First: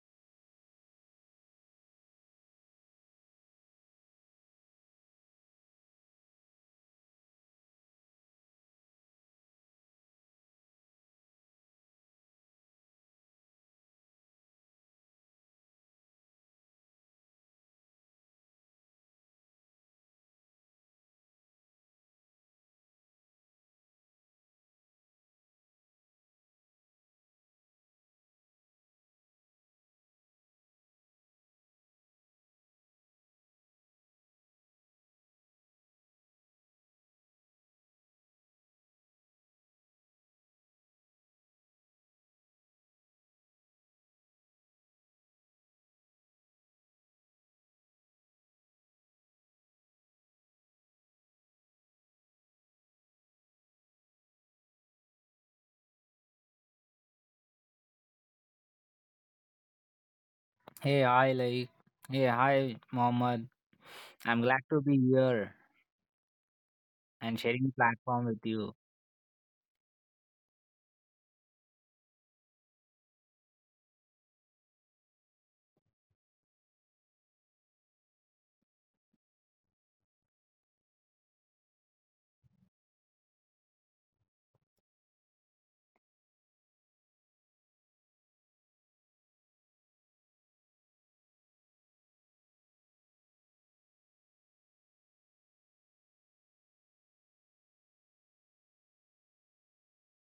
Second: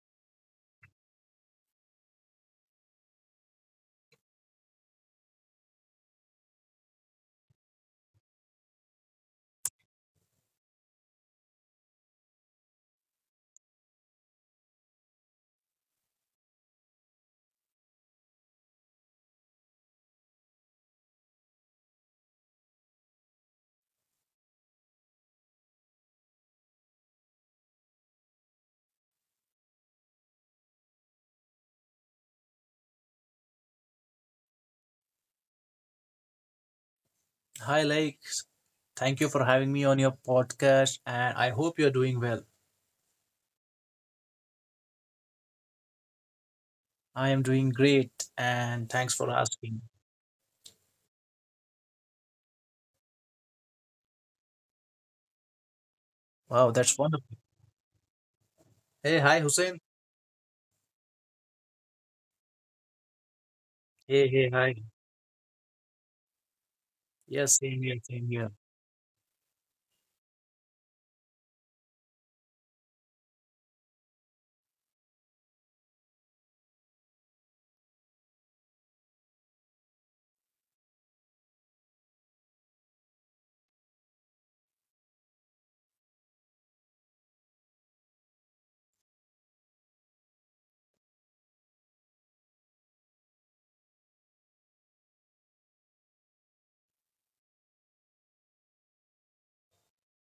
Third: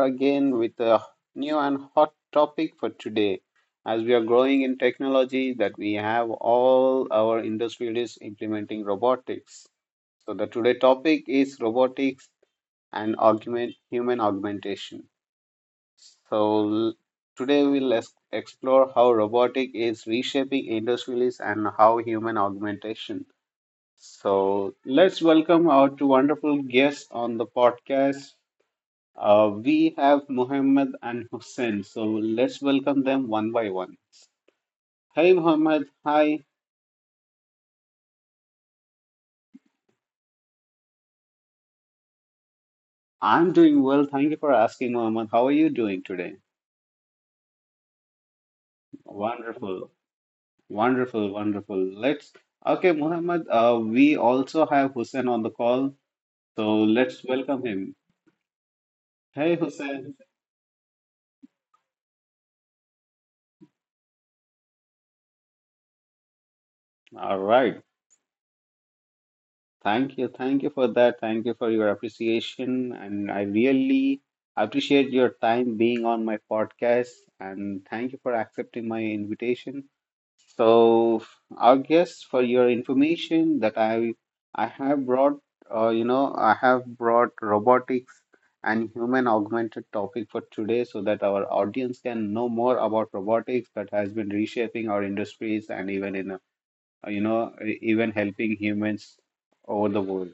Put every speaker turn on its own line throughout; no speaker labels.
again with a new and hot topic for today. As we are growing in technology, that we have all our industry is implementing robotics. So the today topic is robotics and augment human augmentation. So l- today we'll explore how robotic is reshaping industries and how human augmentation. So let's welcome our two wonderful guests on the podcast. We have Muhammad and Hussein, so let's welcome them one by one. Hey, Muhammad. Hi.
Hi, thank you for having me on your podcast, and I hope you're doing well.
I'm doing well. Thank you for asking, Muhammad. How are you doing today?
I am doing great, and thanks for asking.
Wonderful. Wonderful. Wonderful. Let's. Okay, Muhammad. We also have Hussein on the call,
Wow,
so
that's
let's
wonderful.
welcome him.
Hey, hi,
Hey,
Hussein.
Hussein.
Hey, hi, hey, hi, Mohammed.
Hey,
I'm
hey,
glad
hi.
to be here
All
and
Yes,
sharing the
same
right.
here,
platform
same
with
here.
you.
Thank you. Thank you for that. Thank you for your appreciation. And I really appreciate your time being on my podcast. And thank you for accepting my invitation. So, our guest, for your information, that I have brought, I have brought robotics and human augmented topic for today, so that our audience can know more about robotics that has been reshaping our industries and even in, a, even helping humans over the world.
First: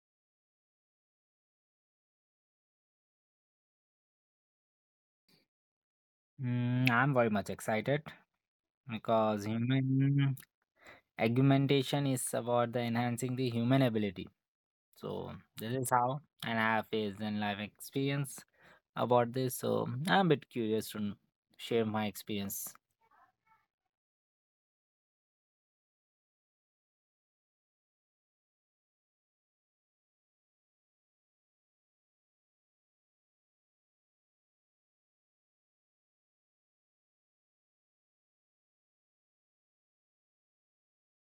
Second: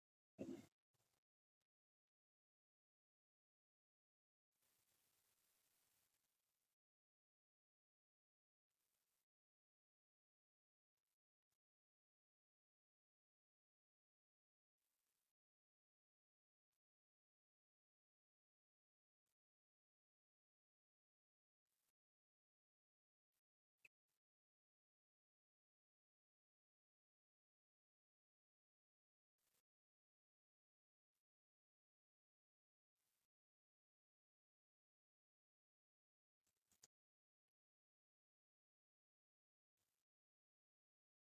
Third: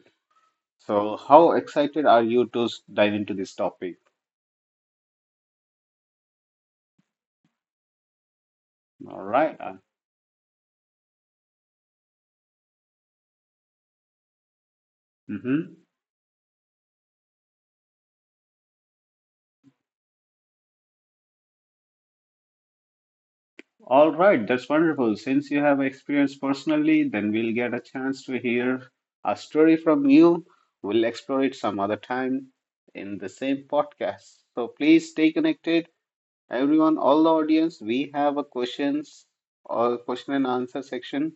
So, how excited are you to dive into this topic?
Mm, I'm very much excited
All
because
right.
human augmentation is about the enhancing the human ability. So
Mm-hmm.
this is how, and I have faced and life experience about this. So I'm a bit curious to share my experience.
All right. That's wonderful. Since you have experience personally, then we'll get a chance to hear a story from you. We'll explore it some other time in the same podcast. So, please stay connected. Everyone, all the audience, we have a questions or question and answer section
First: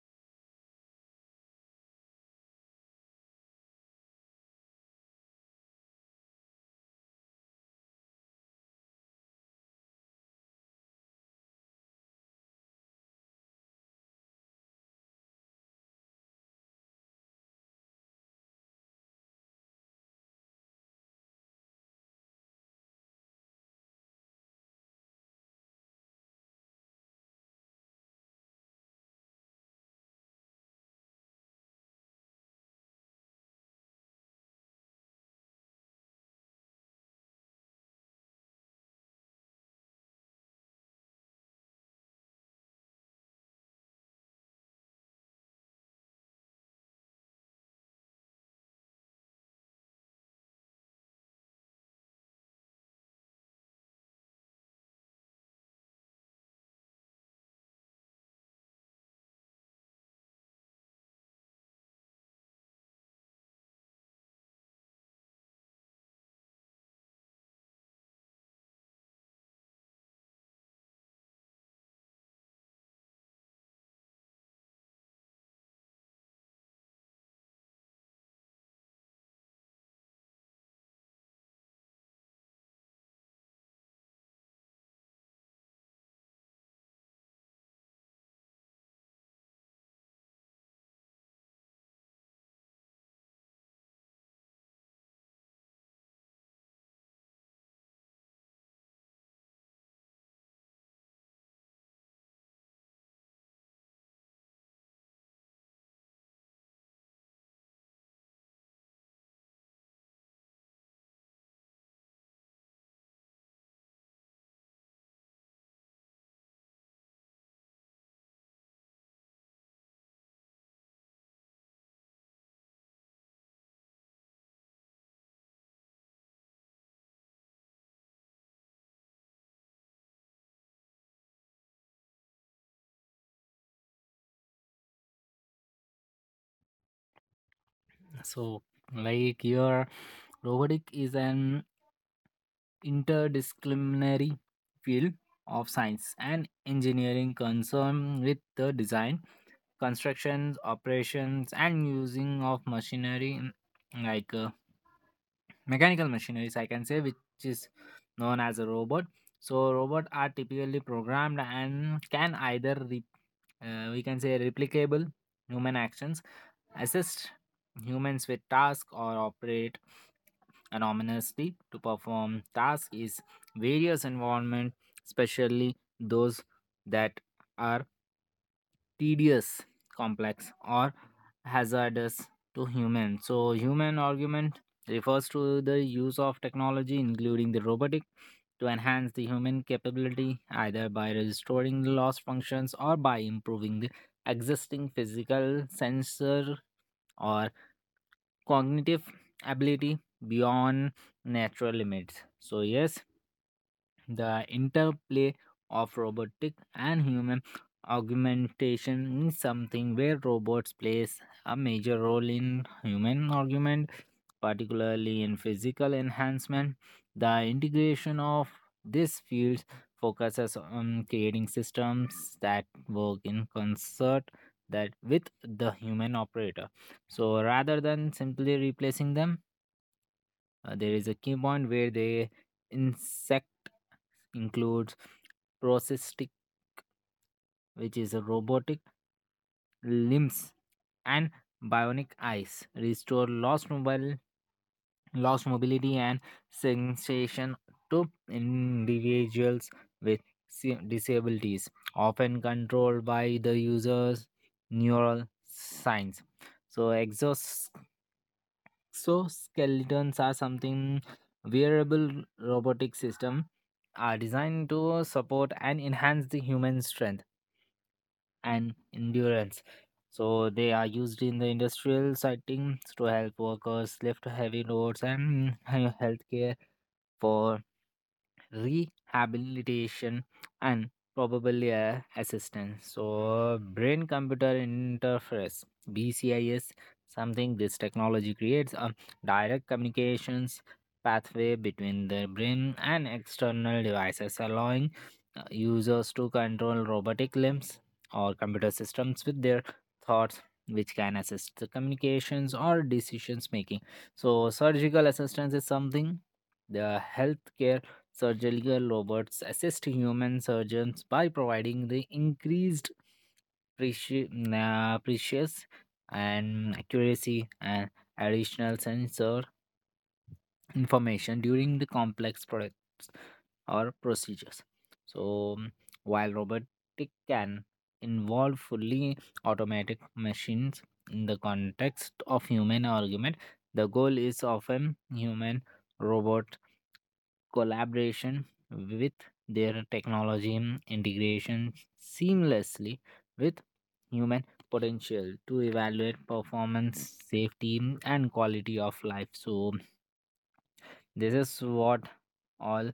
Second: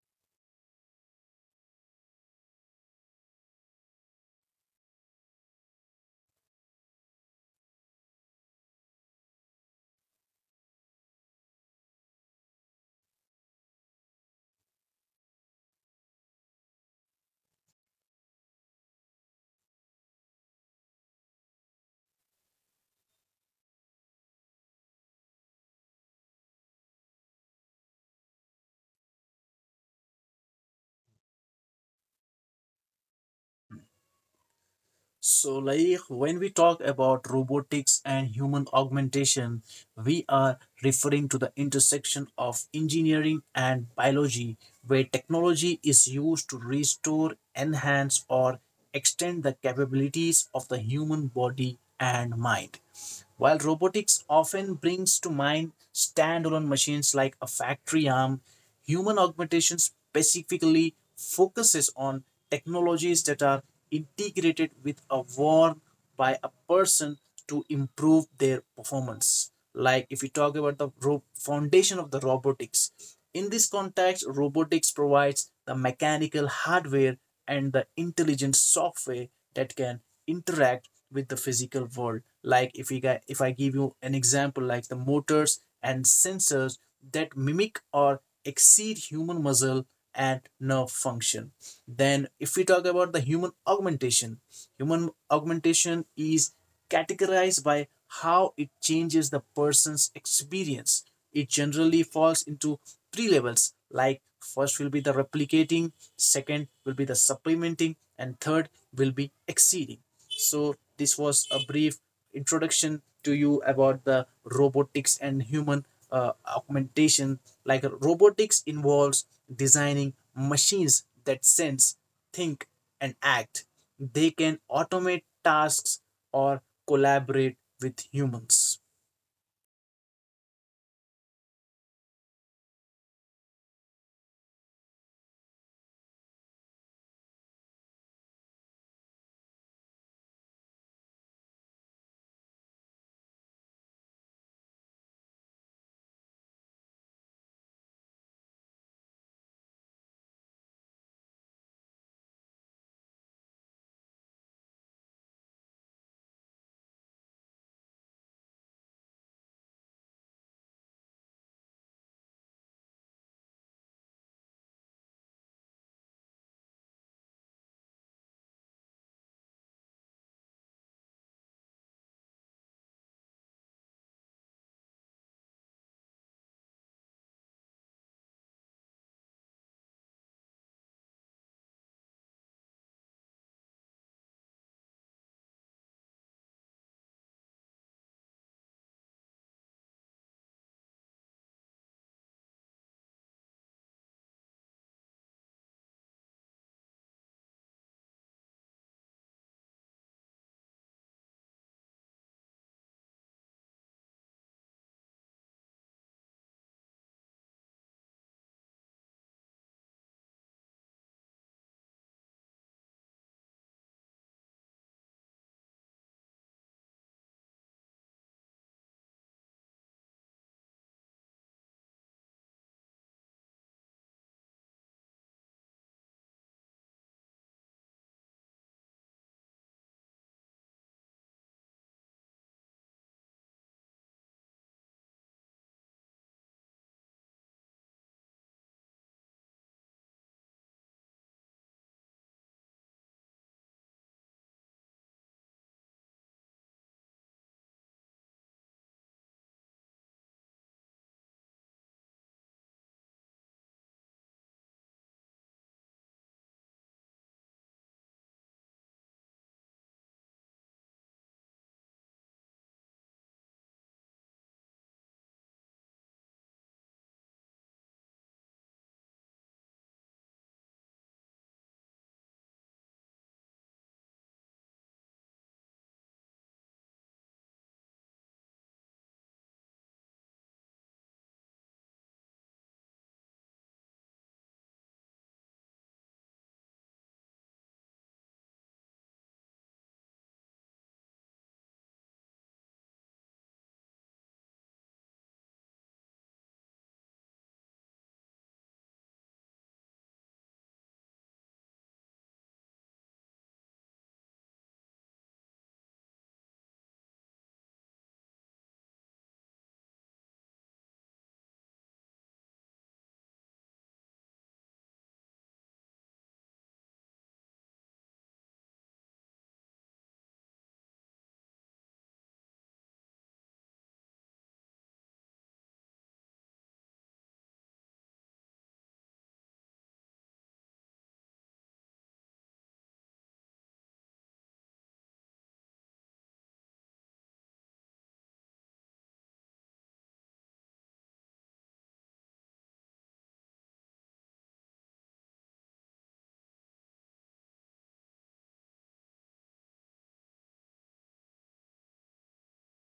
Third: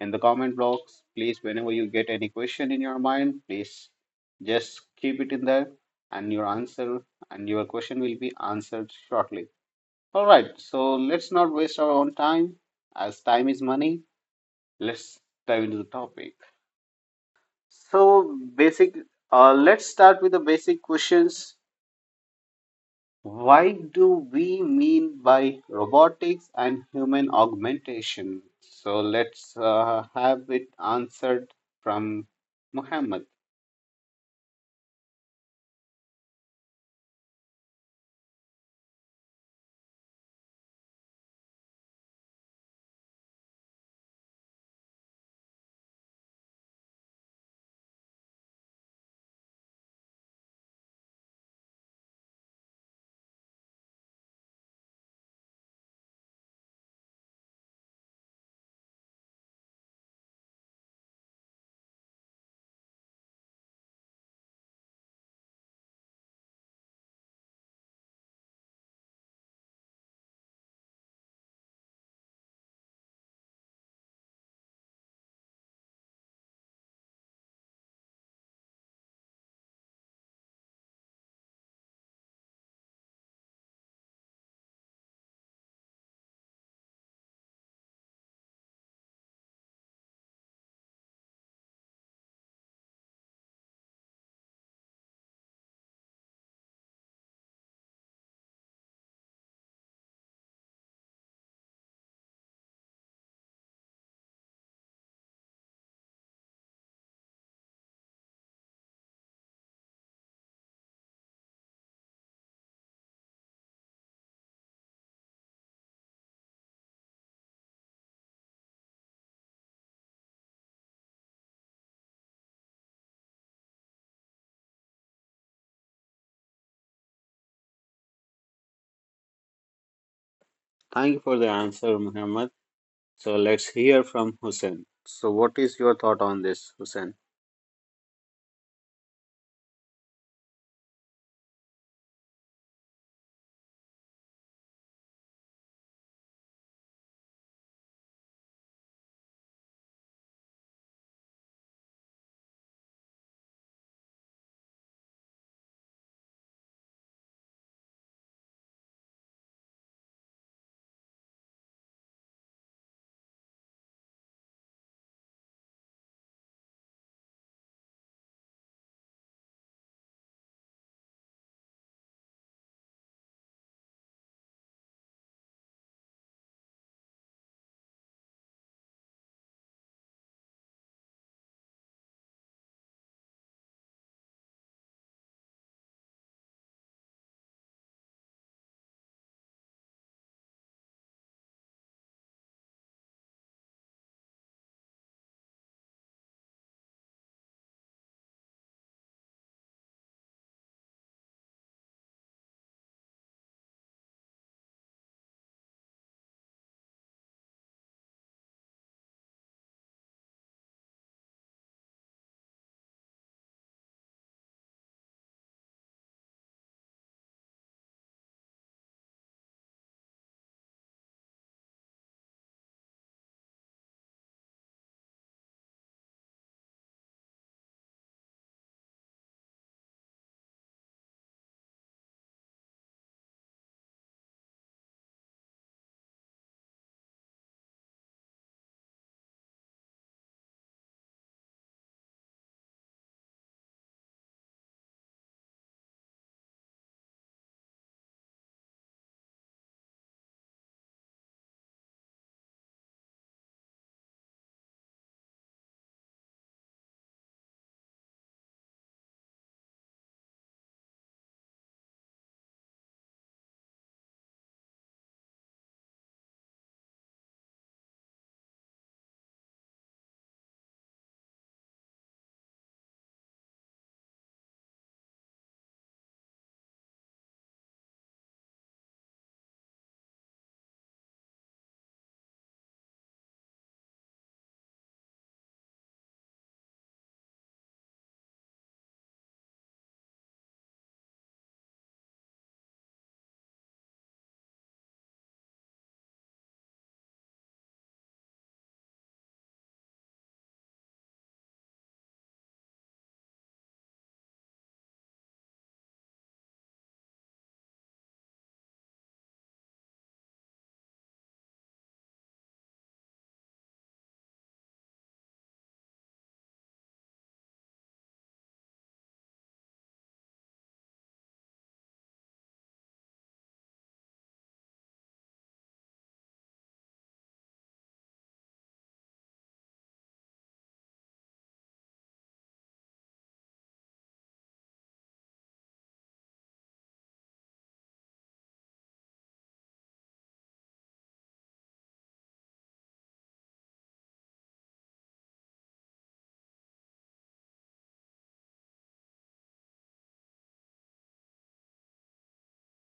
in the comment box. Please, whenever you get any question in your mind, please just keep it in there, and your answer and your question will be answered shortly. All right, so let's not waste our own time as time is money. Let's dive into the topic. So, let's start with the basic questions. Why do we mean by robotics and human augmentation? So let's have it answered from Muhammad.
So, when we talk about robotics and human augmentation, we are referring to the intersection of engineering and biology, where technology is used to restore, enhance, or extend the capabilities of the human body and mind. While robotics often brings to mind standalone machines like a factory arm, human augmentation specifically focuses on technologies that are integrated with a work by a person to improve their performance. Like if we talk about the foundation of the robotics, in this context, robotics provides the mechanical hardware and the intelligent software that can interact with the physical world, like if we got, if I give you an example, like the motors and sensors that mimic or exceed human muscle and nerve function. Then if we talk about the human augmentation, human augmentation is categorized by how it changes the person's experience. It generally falls into three levels, like first will be the replicating, second will be the supplementing, and third will be exceeding. So, this was a brief introduction to you about the robotics and human augmentation. Like robotics involves designing machines that sense, think, and act. They can automate tasks or collaborate with humans.
Thank you for the answer, Muhammad. So let's hear from Hussein. So, what is your thought on this, Hussein?
So like your robotic is an interdisciplinary field of science and engineering concerned with the design, constructions, operations, and using of machinery mechanical machineries, I can say, which is known as a robot. So, robots are typically programmed and can either we can say replicable human actions, assist humans with tasks, or operate anonymously to perform tasks is various environment, especially those that are tedious, complex, or hazardous to human. So, human argument refers to the use of technology, including the robotic, to enhance the human capability either by restoring the lost functions or by improving the existing physical sensor or cognitive ability beyond natural limits. So yes, the interplay of robotic and human augmentation is something where robots plays a major role in human augment, particularly in physical enhancement. The integration of these fields focuses on creating systems that work in concert that with the human operator. So rather than simply replacing them, there is a key point where they intersect, includes prosthetic, which is a robotic limbs, and bionic eyes, restore lost mobility and sensation to individuals with disabilities, often controlled by the user's neural signs. So exos So skeletons are something wearable robotic system, are designed to support and enhance the human strength and endurance. So they are used in the industrial settings to help workers lift heavy loads and healthcare for rehabilitation and probably a assistance. So brain computer interface, BCIs, something this technology creates a direct communications pathway between the brain and external devices, allowing users to control robotic limbs or computer systems with their thoughts, which can assist the communications or decisions making. So surgical assistance is something the healthcare. Surgical robots assist human surgeons by providing the increased preci- precious and accuracy and additional sensor information during the complex products or procedures. So, mm, while robotic can involve fully automatic machines in the context of human argument, the goal is often human robot collaboration with their technology integration seamlessly with human potential to evaluate performance, safety, and quality of life. So, this is what all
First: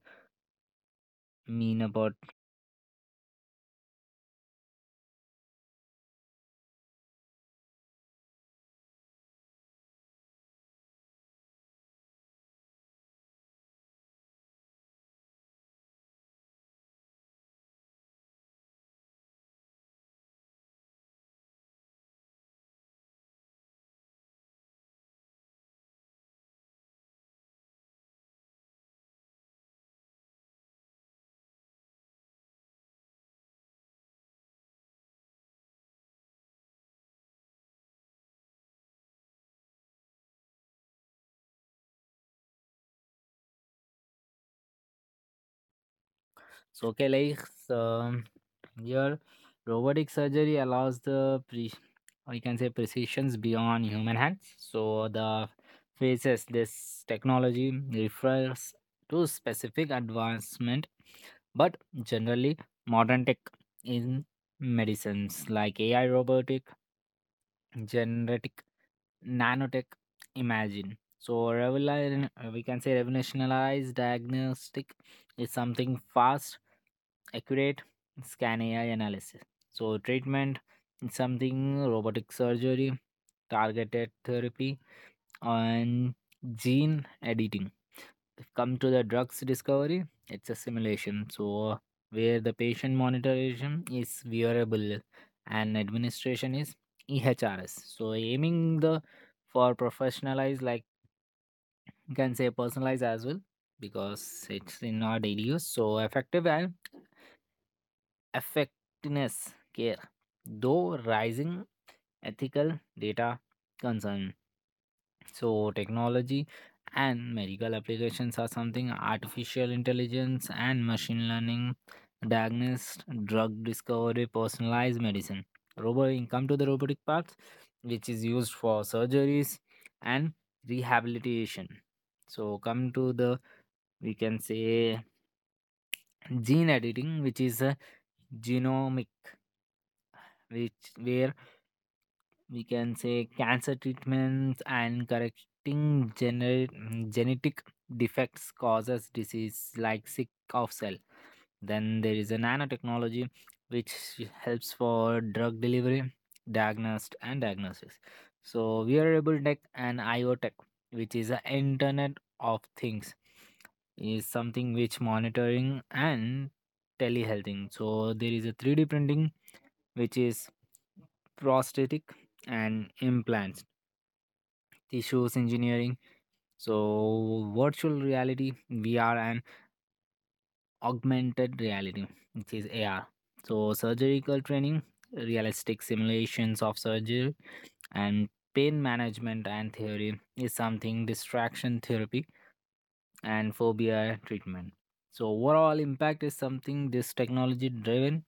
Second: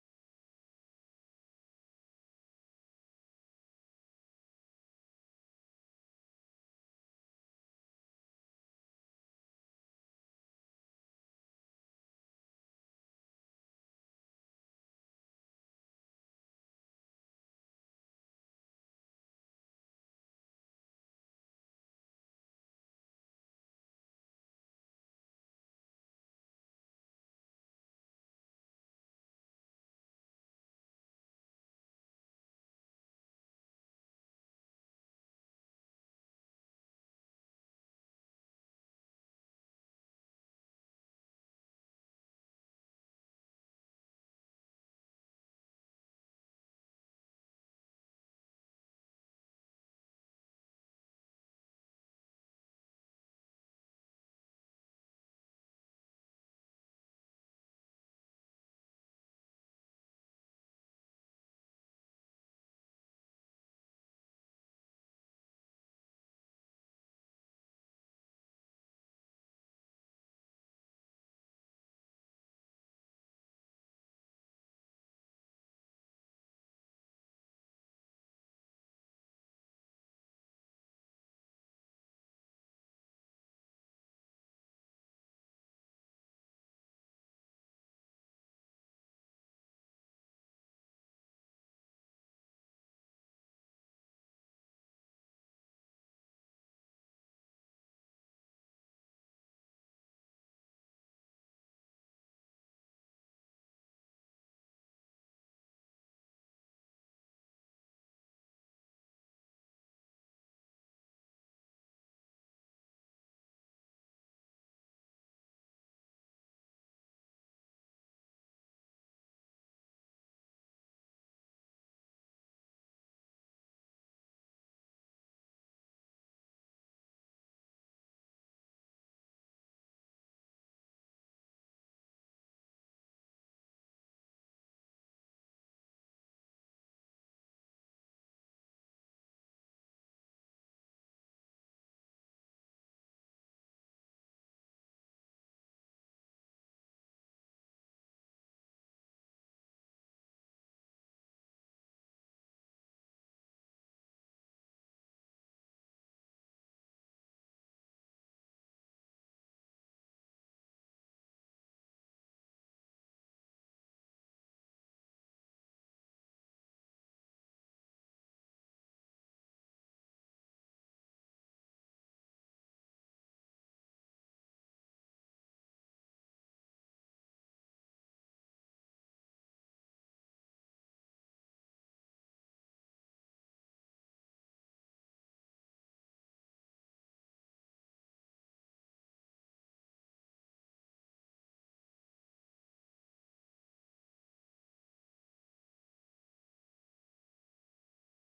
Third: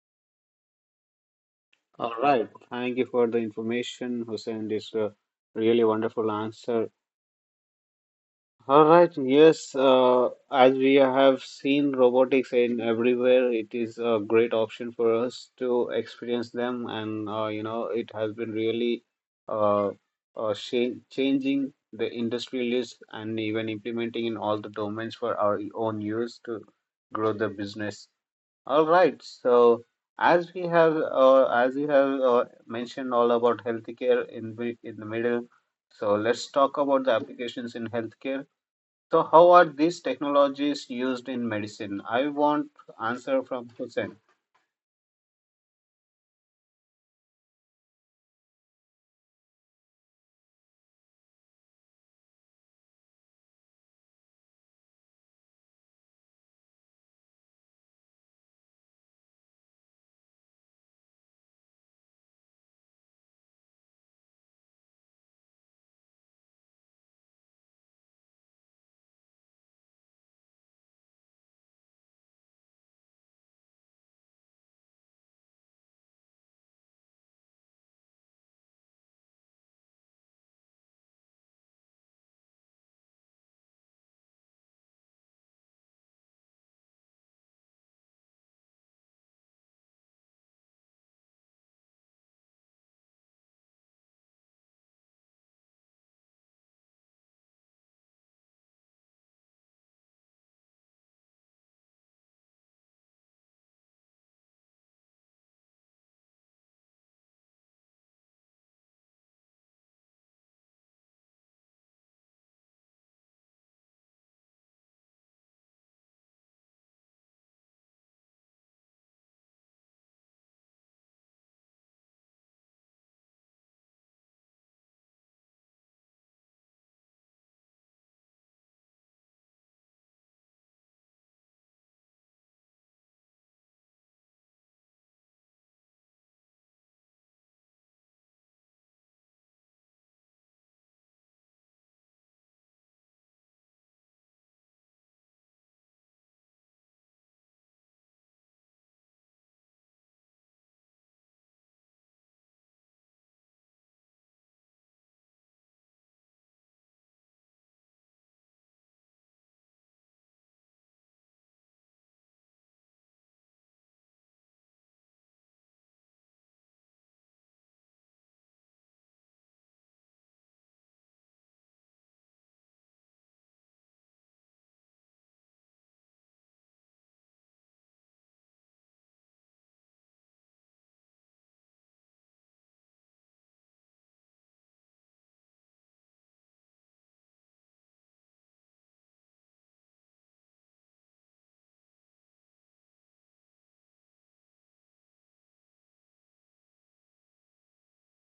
mean
All
about.
right. Thank you for the information, Hussein. This Really wonderful answer. All right, yes, as we have seen robotics in everywhere, it is a great option for us to experience them, and it has been really uh, changing the industry list and even implementing in all the domains for our own use to grow the business. All right, so as we have as you have mentioned all about healthcare in in the middle, so let's talk about the applications in healthcare. So, how are these technologies used in medicine? I want answer from Hussein.
Okay, like here, robotic surgery allows the pre, or you can say precisions beyond human hands. So the faces this technology refers to specific advancement, but generally modern tech in medicines like AI, robotic, genetic, nanotech, imagine. So revolution, we can say revolutionized diagnostic is something fast accurate scan AI analysis. So, treatment is something robotic surgery, targeted therapy, and gene editing. Come to the drugs discovery, it's a simulation. So, where the patient monitoring is wearable and administration is EHRS. So, aiming the for professionalized, like you can say personalized as well because it's in our daily use. So, effective and effectiveness care, though rising ethical data concern. So, technology and medical applications are something artificial intelligence and machine learning, diagnosed drug discovery, personalized medicine. Robot, come to the robotic parts, which is used for surgeries and rehabilitation. So, come to the, we can say gene editing, which is a genomic, which where we can say cancer treatments and correcting genetic defects causes disease like sick of cell. Then there is a nanotechnology which helps for drug delivery, diagnosed and diagnosis. So wearable tech and iotech, which is the internet of things, is something which monitoring and telehealthing. So there is a 3D printing which is prosthetic and implants, tissues engineering. So, virtual reality, VR, and augmented reality, which is AR. So, surgical training, realistic simulations of surgery, and pain management and theory is something distraction therapy and phobia treatment. So, overall impact is something this technology driven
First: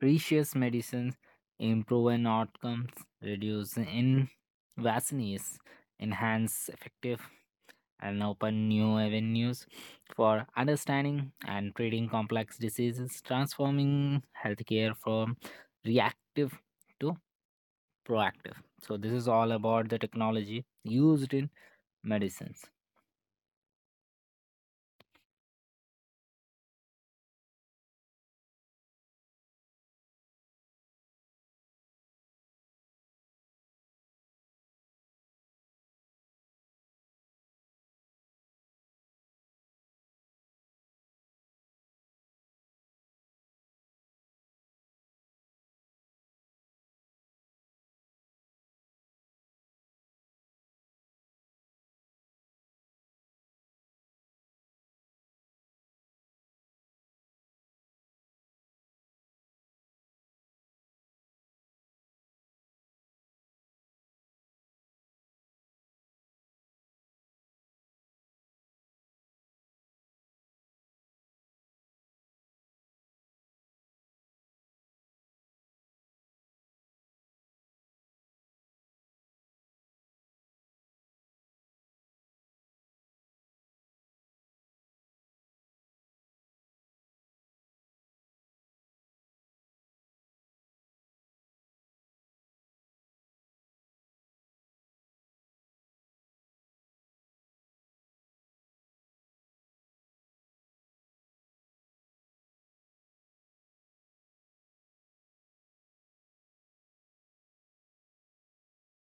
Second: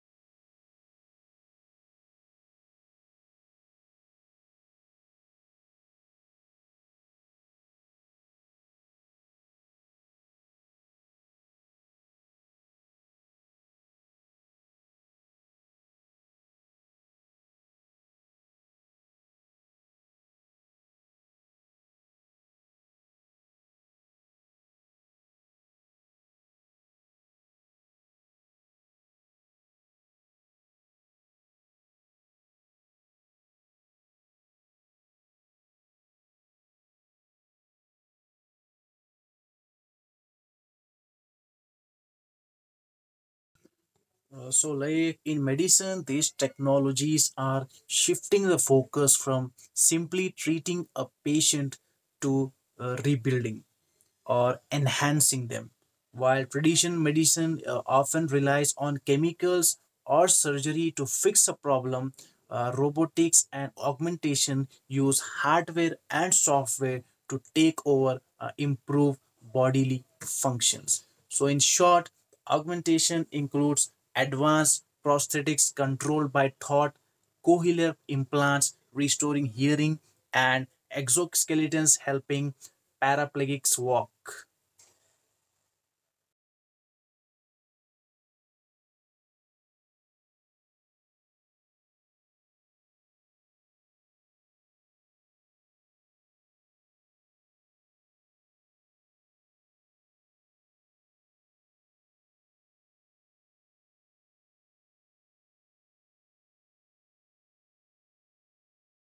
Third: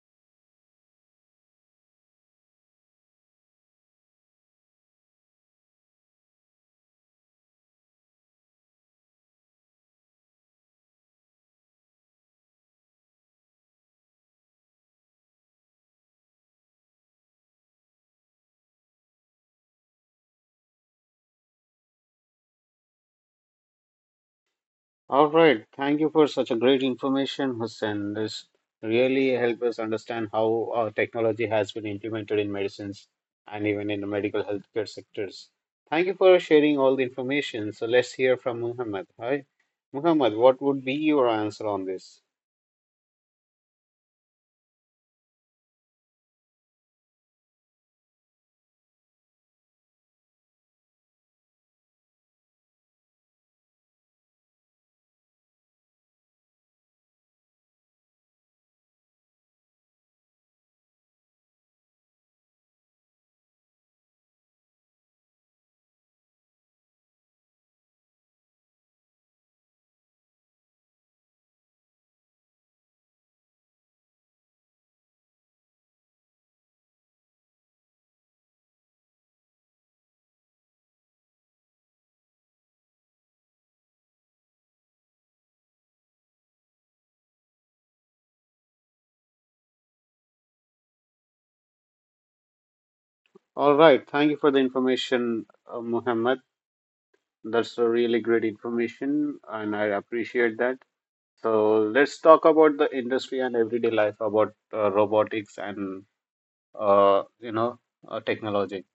precious medicines, improving outcomes, reduce invasiveness, enhance effective, and open new avenues for understanding and treating complex diseases, transforming healthcare from reactive to proactive. So, this is all about the technology used in medicines.
All right. Thank you for such a great information, Hussein. This really help us understand how technology has been implemented in medicines and even in the medical healthcare sectors. Thank you for sharing all the information. So let's hear from Muhammad. Hi, Muhammad. What would be your answer on this?
In medicine, these technologies are shifting the focus from simply treating a patient to rebuilding or enhancing them. While traditional medicine often relies on chemicals or surgery to fix a problem, robotics and augmentation use hardware and software to take over, improve bodily functions. So, in short, augmentation includes advanced prosthetics controlled by thought, cochlear implants restoring hearing, and exoskeletons helping paraplegics walk.
All right. Thank you for the information, Muhammad. That's a really great information, and I appreciate that. So let's talk about the industry and everyday life about robotics and uh, you know technology.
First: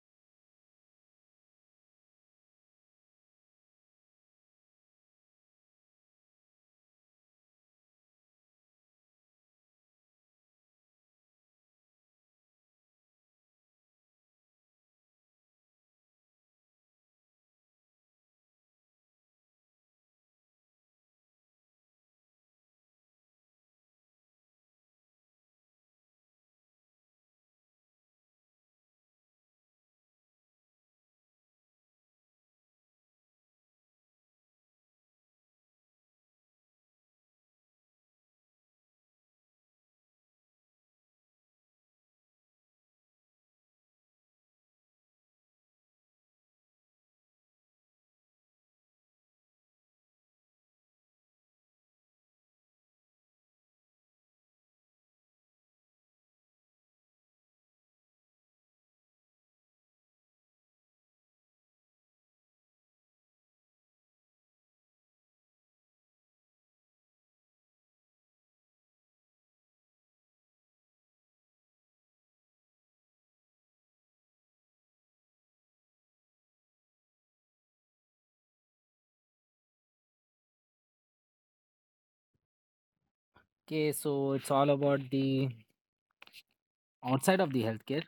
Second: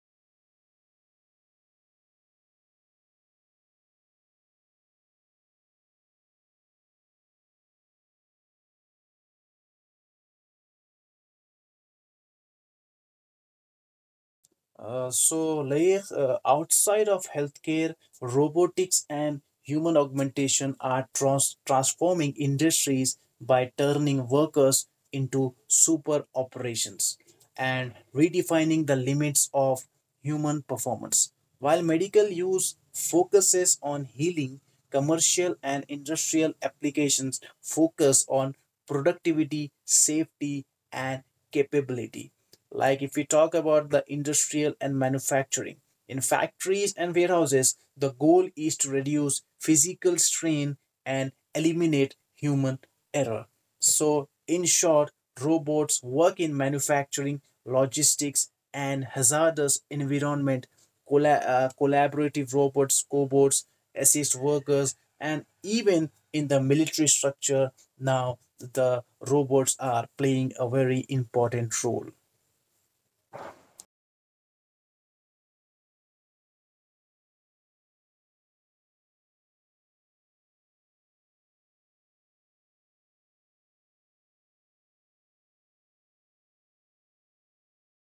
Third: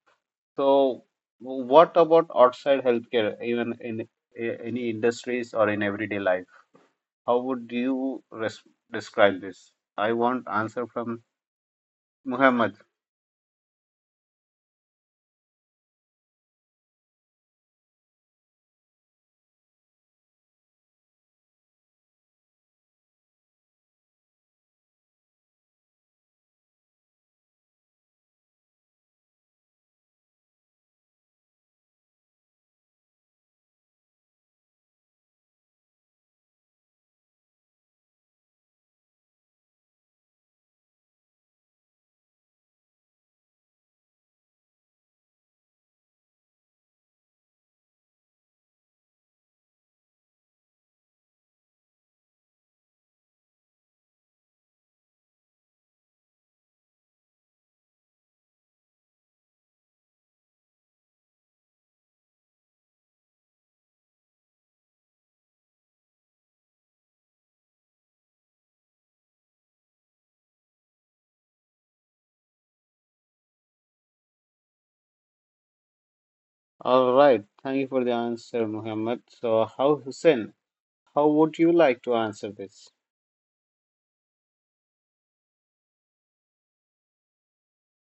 So what about outside healthcare, even in any industries or in everyday life? How would you describe this? I want answer from Muhammad.
Outside of healthcare, robotics and human augmentation are transforming industries by turning workers into super operations and redefining the limits of human performance. While medical use focuses on healing, commercial and industrial applications focus on productivity, safety, and capability. Like if we talk about the industrial and manufacturing, in factories and warehouses, the goal is to reduce physical strain and eliminate human error. So, in short, robots work in manufacturing, logistics, and hazardous environment. Collaborative robots, cobots, assist workers, and even in the military structure, now the robots are playing a very important role.
All right, thank you for the answer, Muhammad. So how Hussein, how would you like to answer this?
Okay, so it's all about the outside of the healthcare.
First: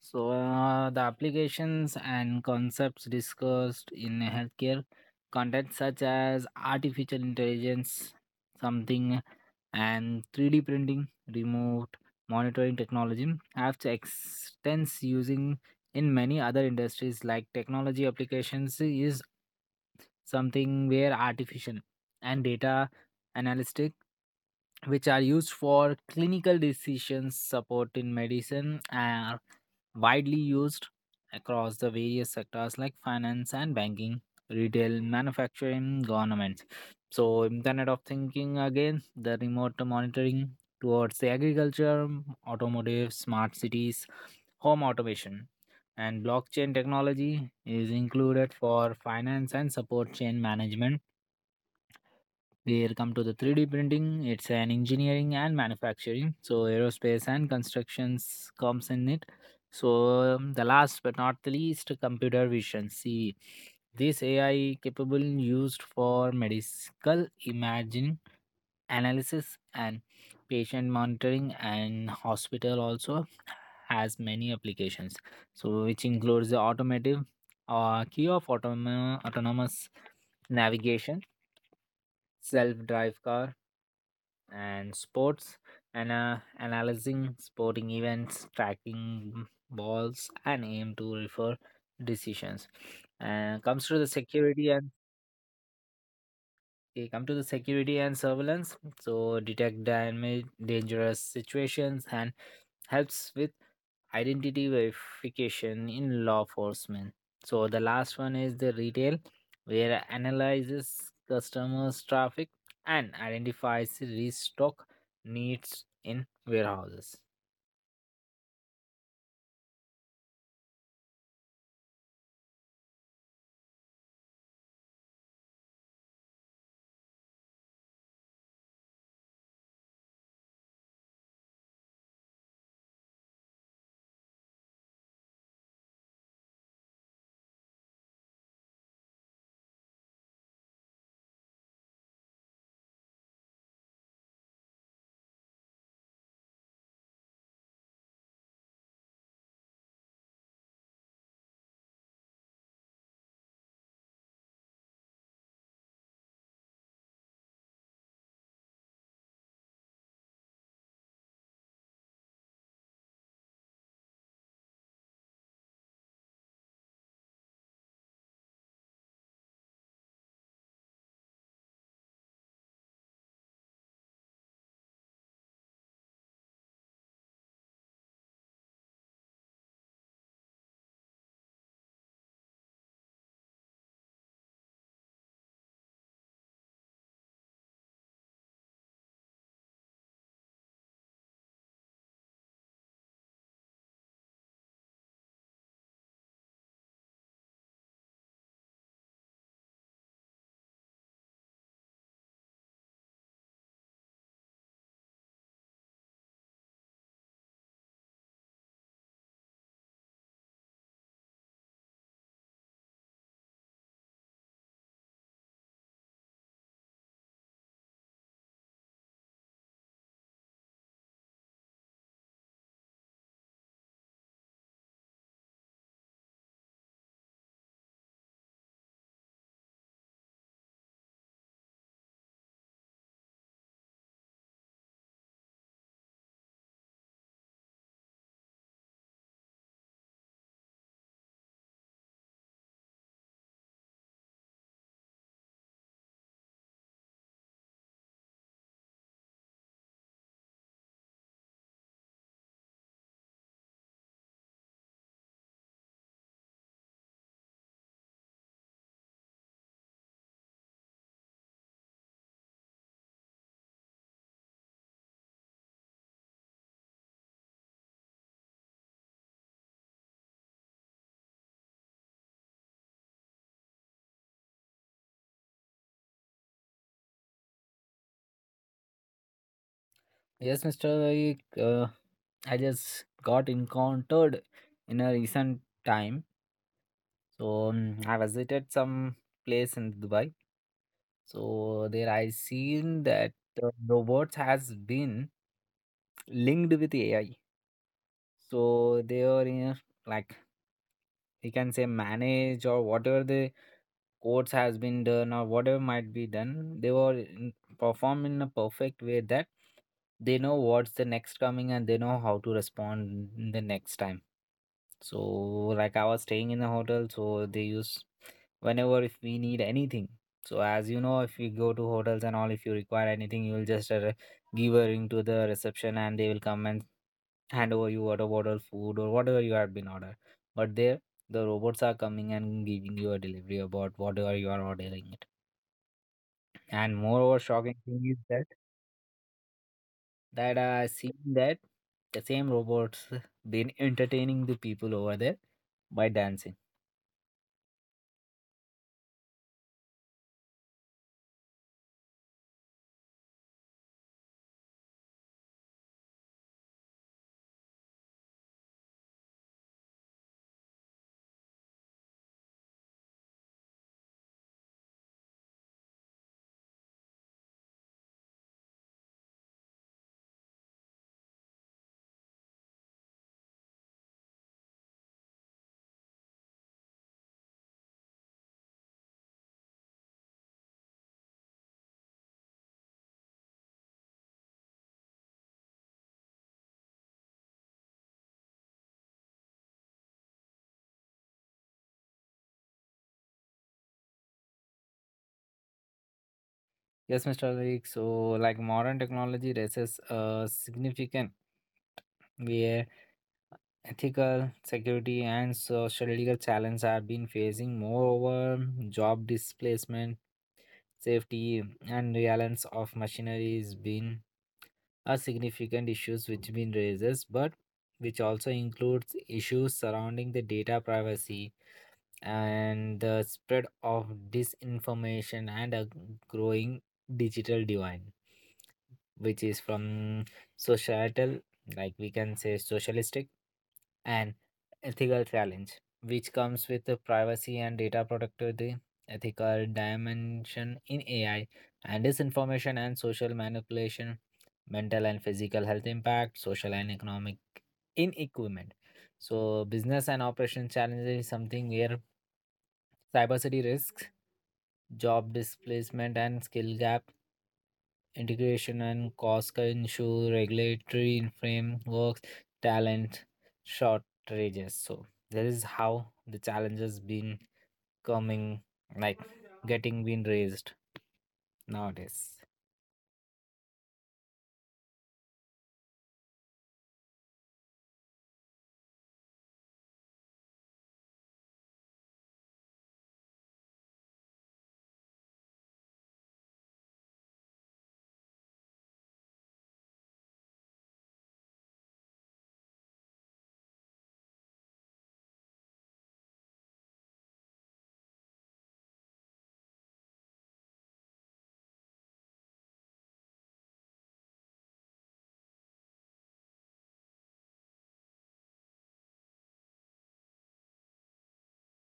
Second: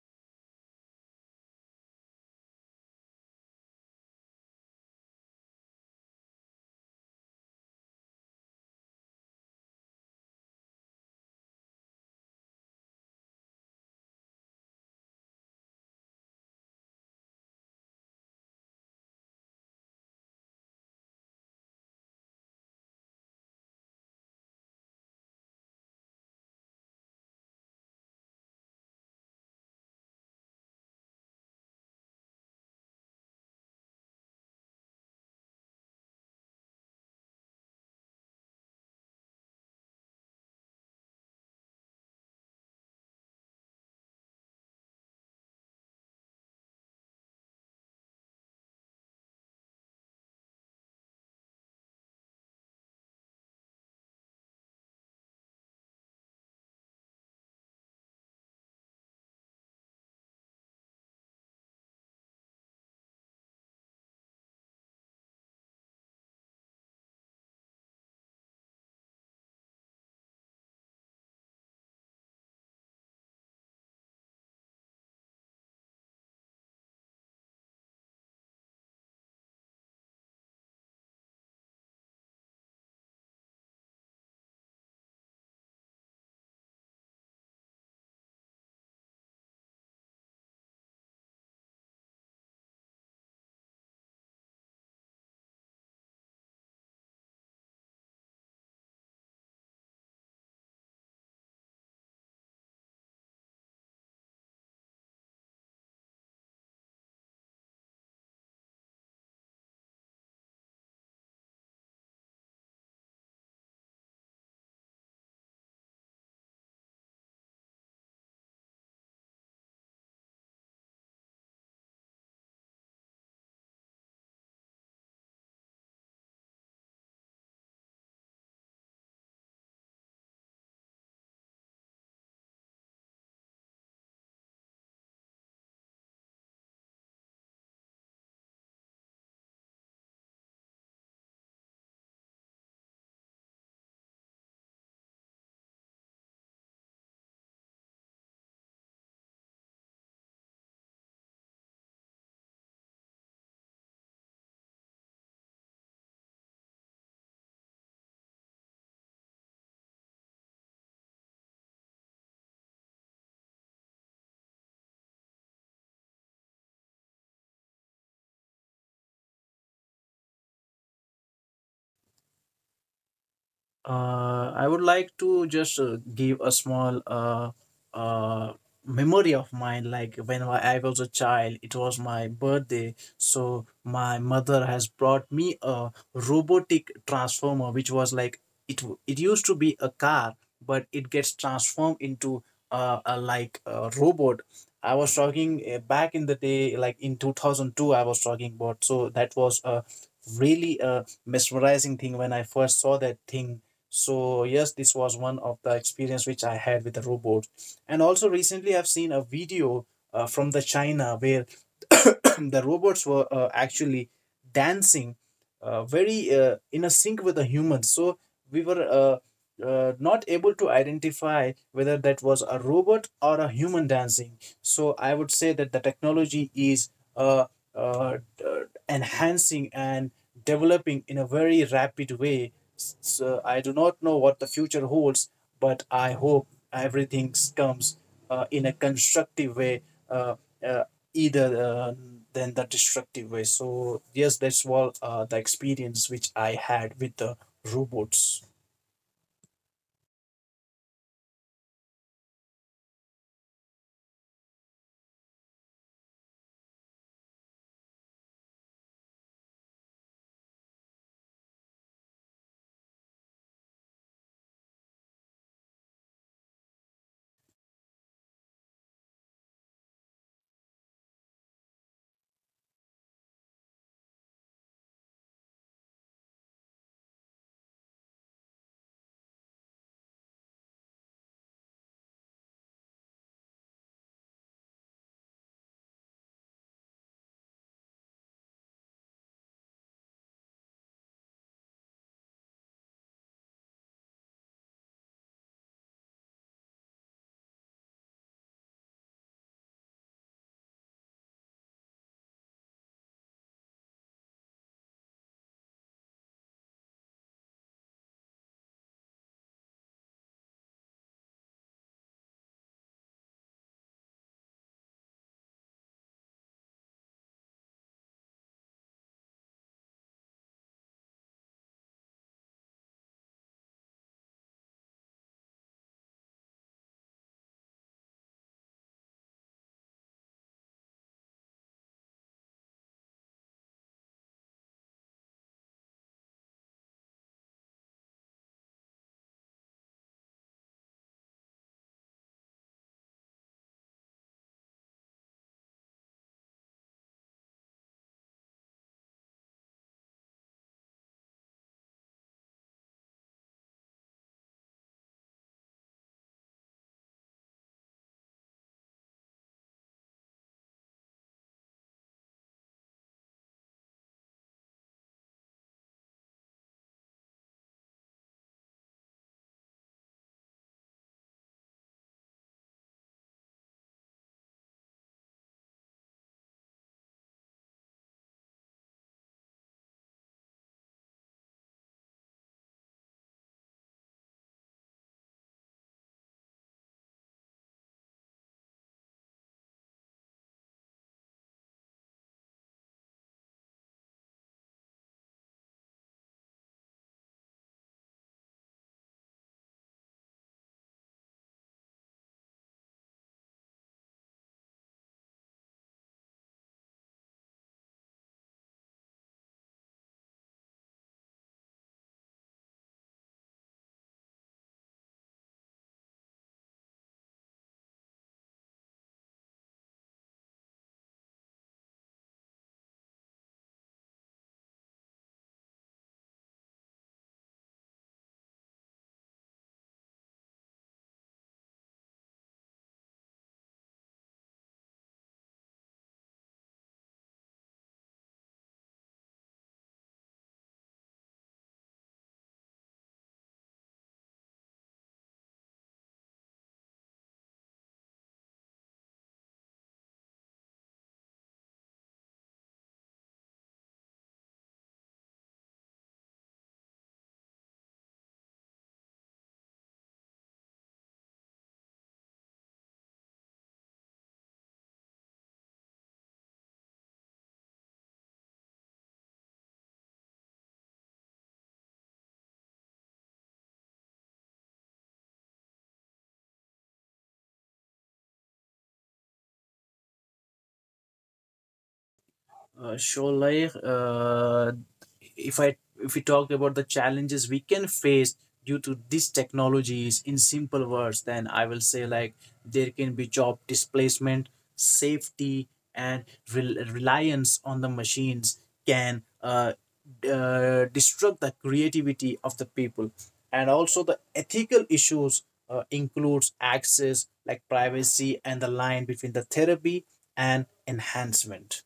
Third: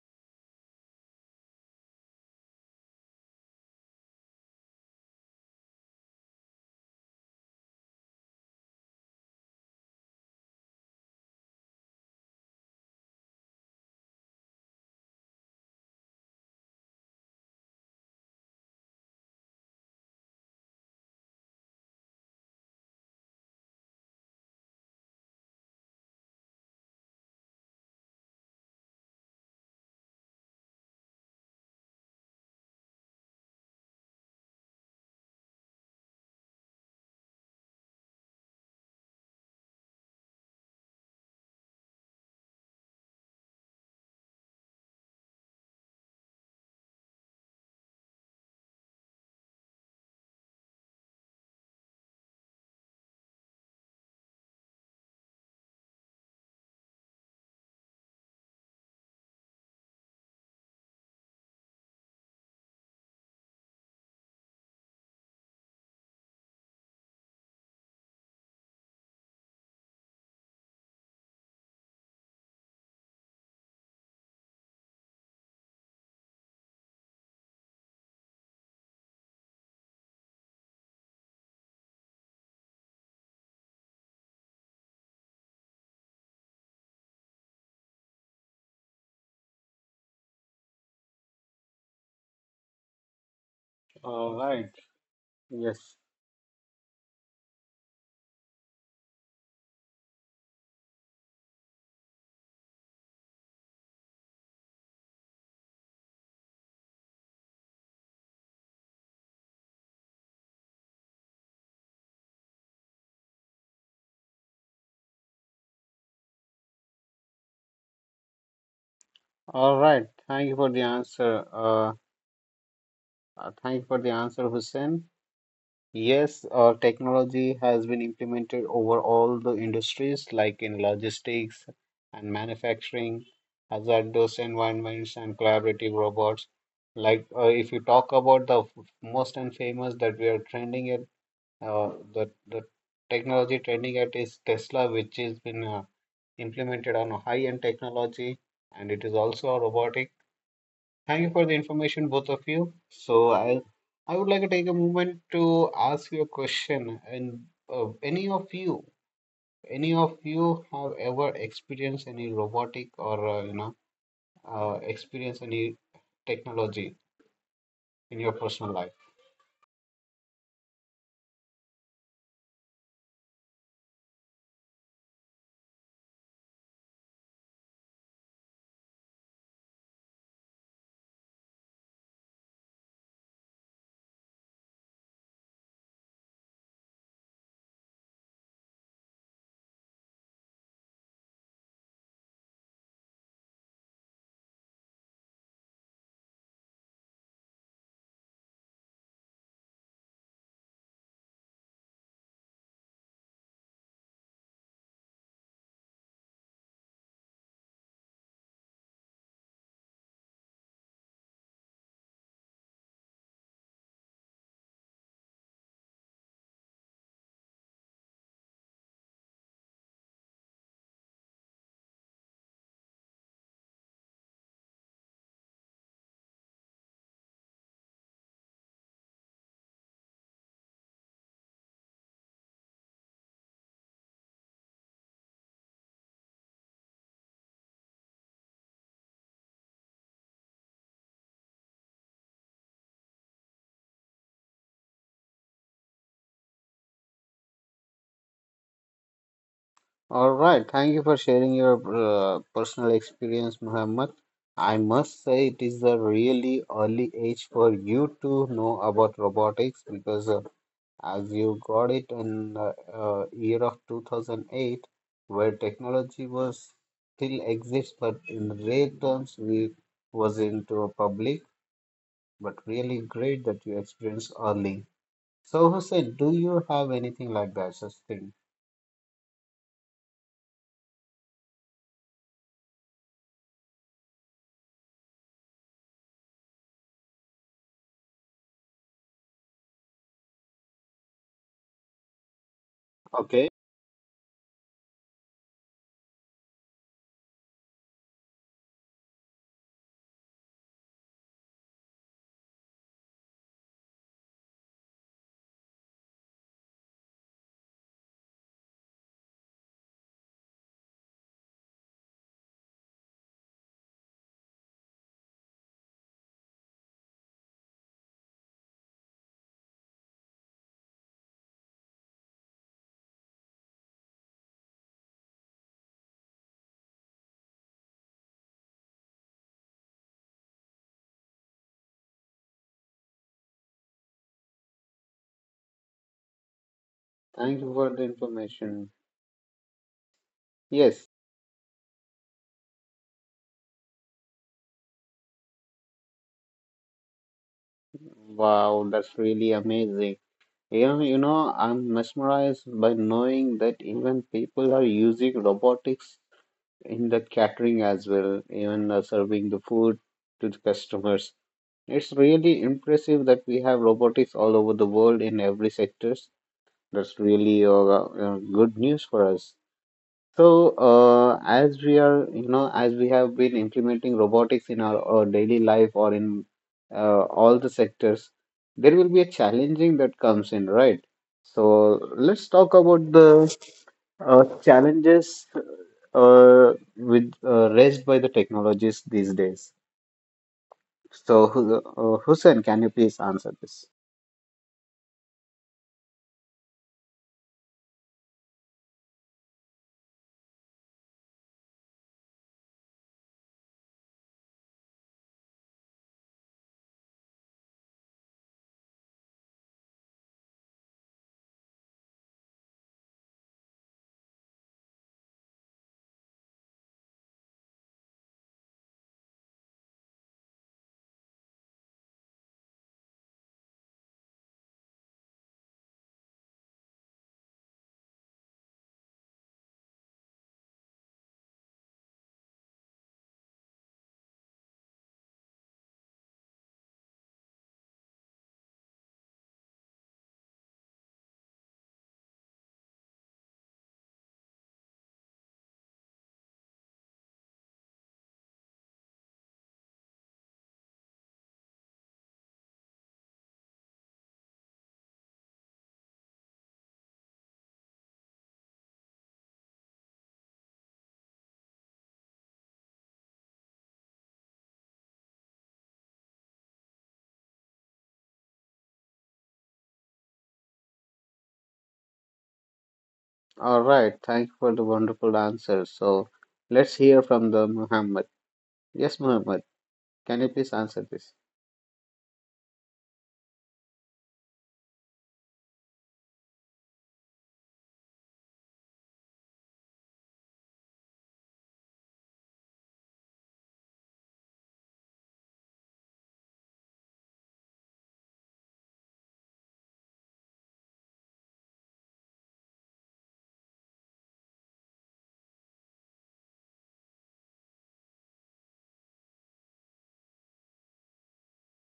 So, the applications and concepts discussed in healthcare content such as artificial intelligence, something, and 3D printing, remote monitoring technology have to extends using in many other industries. Like technology applications is something where artificial and data analytic, which are used for clinical decision support in medicine, are widely used across the various sectors like finance and banking, retail, manufacturing, government. So internet of thinking, again the remote monitoring towards the agriculture, automotive, smart cities, home automation, and blockchain technology is included for finance and support chain management. We come to the 3D printing. It's an engineering and manufacturing. So aerospace and constructions comes in it. So the last but not the least, computer vision. See, this AI capable used for medical imaging analysis and patient monitoring and hospital also has many applications. So which includes the automotive, key of autonomous navigation, self-drive car, and sports, and analyzing sporting events, tracking balls, and aim to refer decisions, and comes to the
All right,
security and,
yes.
okay, come to the security and surveillance. So detect damage dangerous situations and helps with identity verification in law enforcement. So the last one is the retail, where analyzes customers' traffic and identifies restock needs in warehouses.
All right, thank you for the answer, thanks for the answer, Hussein. Yes, technology has been implemented over all the industries, like in logistics and manufacturing, hazardous environments, and collaborative robots. Like, if you talk about the most and famous that we are trending at, the technology trending at is Tesla, which has been implemented on a high-end technology, and it is also a robotic. Thank you for the information, both of you. So I would like to take a moment to ask you a question. And uh, any of you, any of you have ever experienced any robotic or experience any technology in your personal life?
I would like to just give a small uh, memory of mine. Like when I was a child, it was my birthday. So my mother has brought me a robotic transformer, which was like It used to be a car, but it gets transformed into a like a robot. I was talking back in the day, like in 2002. I was talking about. So that was a really mesmerizing thing when I first saw that thing. So yes, this was one of the experience which I had with the robot. And also, recently I've seen a video from the China where the robots were actually dancing, very in a sync with the humans. So we were not able to identify whether that was a robot or a human dancing. So I would say that the technology is uh, uh, enhancing and developing in a very rapid way. So I do not know what the future holds, but I hope everything comes in a constructive way, uh, uh, either than the destructive way. So yes, that's all the experience which I had with the robots.
All right. Thank you for sharing your personal experience, Muhammad. I must say it is a really early age for you to know about robotics because. As you got it in the year of 2008, where technology was still exists but in rare terms, we was into a public, but really great that you experienced early. So Hussein, do you have anything like that, such thing?
Yes, Mr. Vaik, I just got encountered in a recent time. So I visited some place in Dubai. So there I seen that
Okay.
robots has been linked with AI. So they are in, like we can say, manage or whatever the codes has been done or whatever might be done, they were in, perform in a perfect way that they know what's the next coming and they know how to respond in the next time. So like I was staying in a hotel, so they use whenever if we need anything. So as you know, if you go to hotels and all, if you require anything, you will just give a ring to the reception and they will come and hand over you water bottle, food or whatever you have been ordered. But there the robots are coming and giving you a delivery about whatever you are ordering it. And moreover
Thank you
shocking
for the
thing is that
information.
that I
Yes.
seen that the same robots been entertaining the people over there by dancing.
Wow, that's really amazing. You know, I'm mesmerized by knowing that even people are using robotics in the catering as well, even serving the food to the customers. It's really impressive that we have robotics all over the world in every sectors. That's really good news for us. So, as we are, you know, as we have been implementing robotics in our daily life or in all the sectors, there will be a challenging that comes in, right? So, let's talk about the challenges with raised by the technologies these days. So, Hussein, can you please answer this?
Yes, Mr. Alik. So like modern technology raises a significant where ethical, security, and social legal challenges have been facing. Moreover, job displacement, safety, and reliance of machinery is been a significant issues which been raises, but which also includes issues surrounding the data privacy and the spread of disinformation and a growing digital divide, which is from societal, like we can say socialistic, and ethical challenge, which comes with the privacy and data productivity, ethical dimension in AI, and disinformation and social manipulation, mental and physical health impact, social and economic inequipment. So, business and operation challenges is something where cybersecurity risks, job displacement, and skill gap integration and cost can issue, regulatory frameworks, talent shortages. So that is how the challenges been coming, like getting been raised nowadays.
All right, thank you for the wonderful answer. So, let's hear from the Muhammad. Yes, Muhammad, can you please answer this?
Sholay, if I if we talk about the challenges we can face due to these technologies in simple words, then I will say like there can be job displacement, safety, and reliance on the machines can disrupt the creativity of the people, and also the ethical issues includes access like privacy and the line between the therapy and enhancement.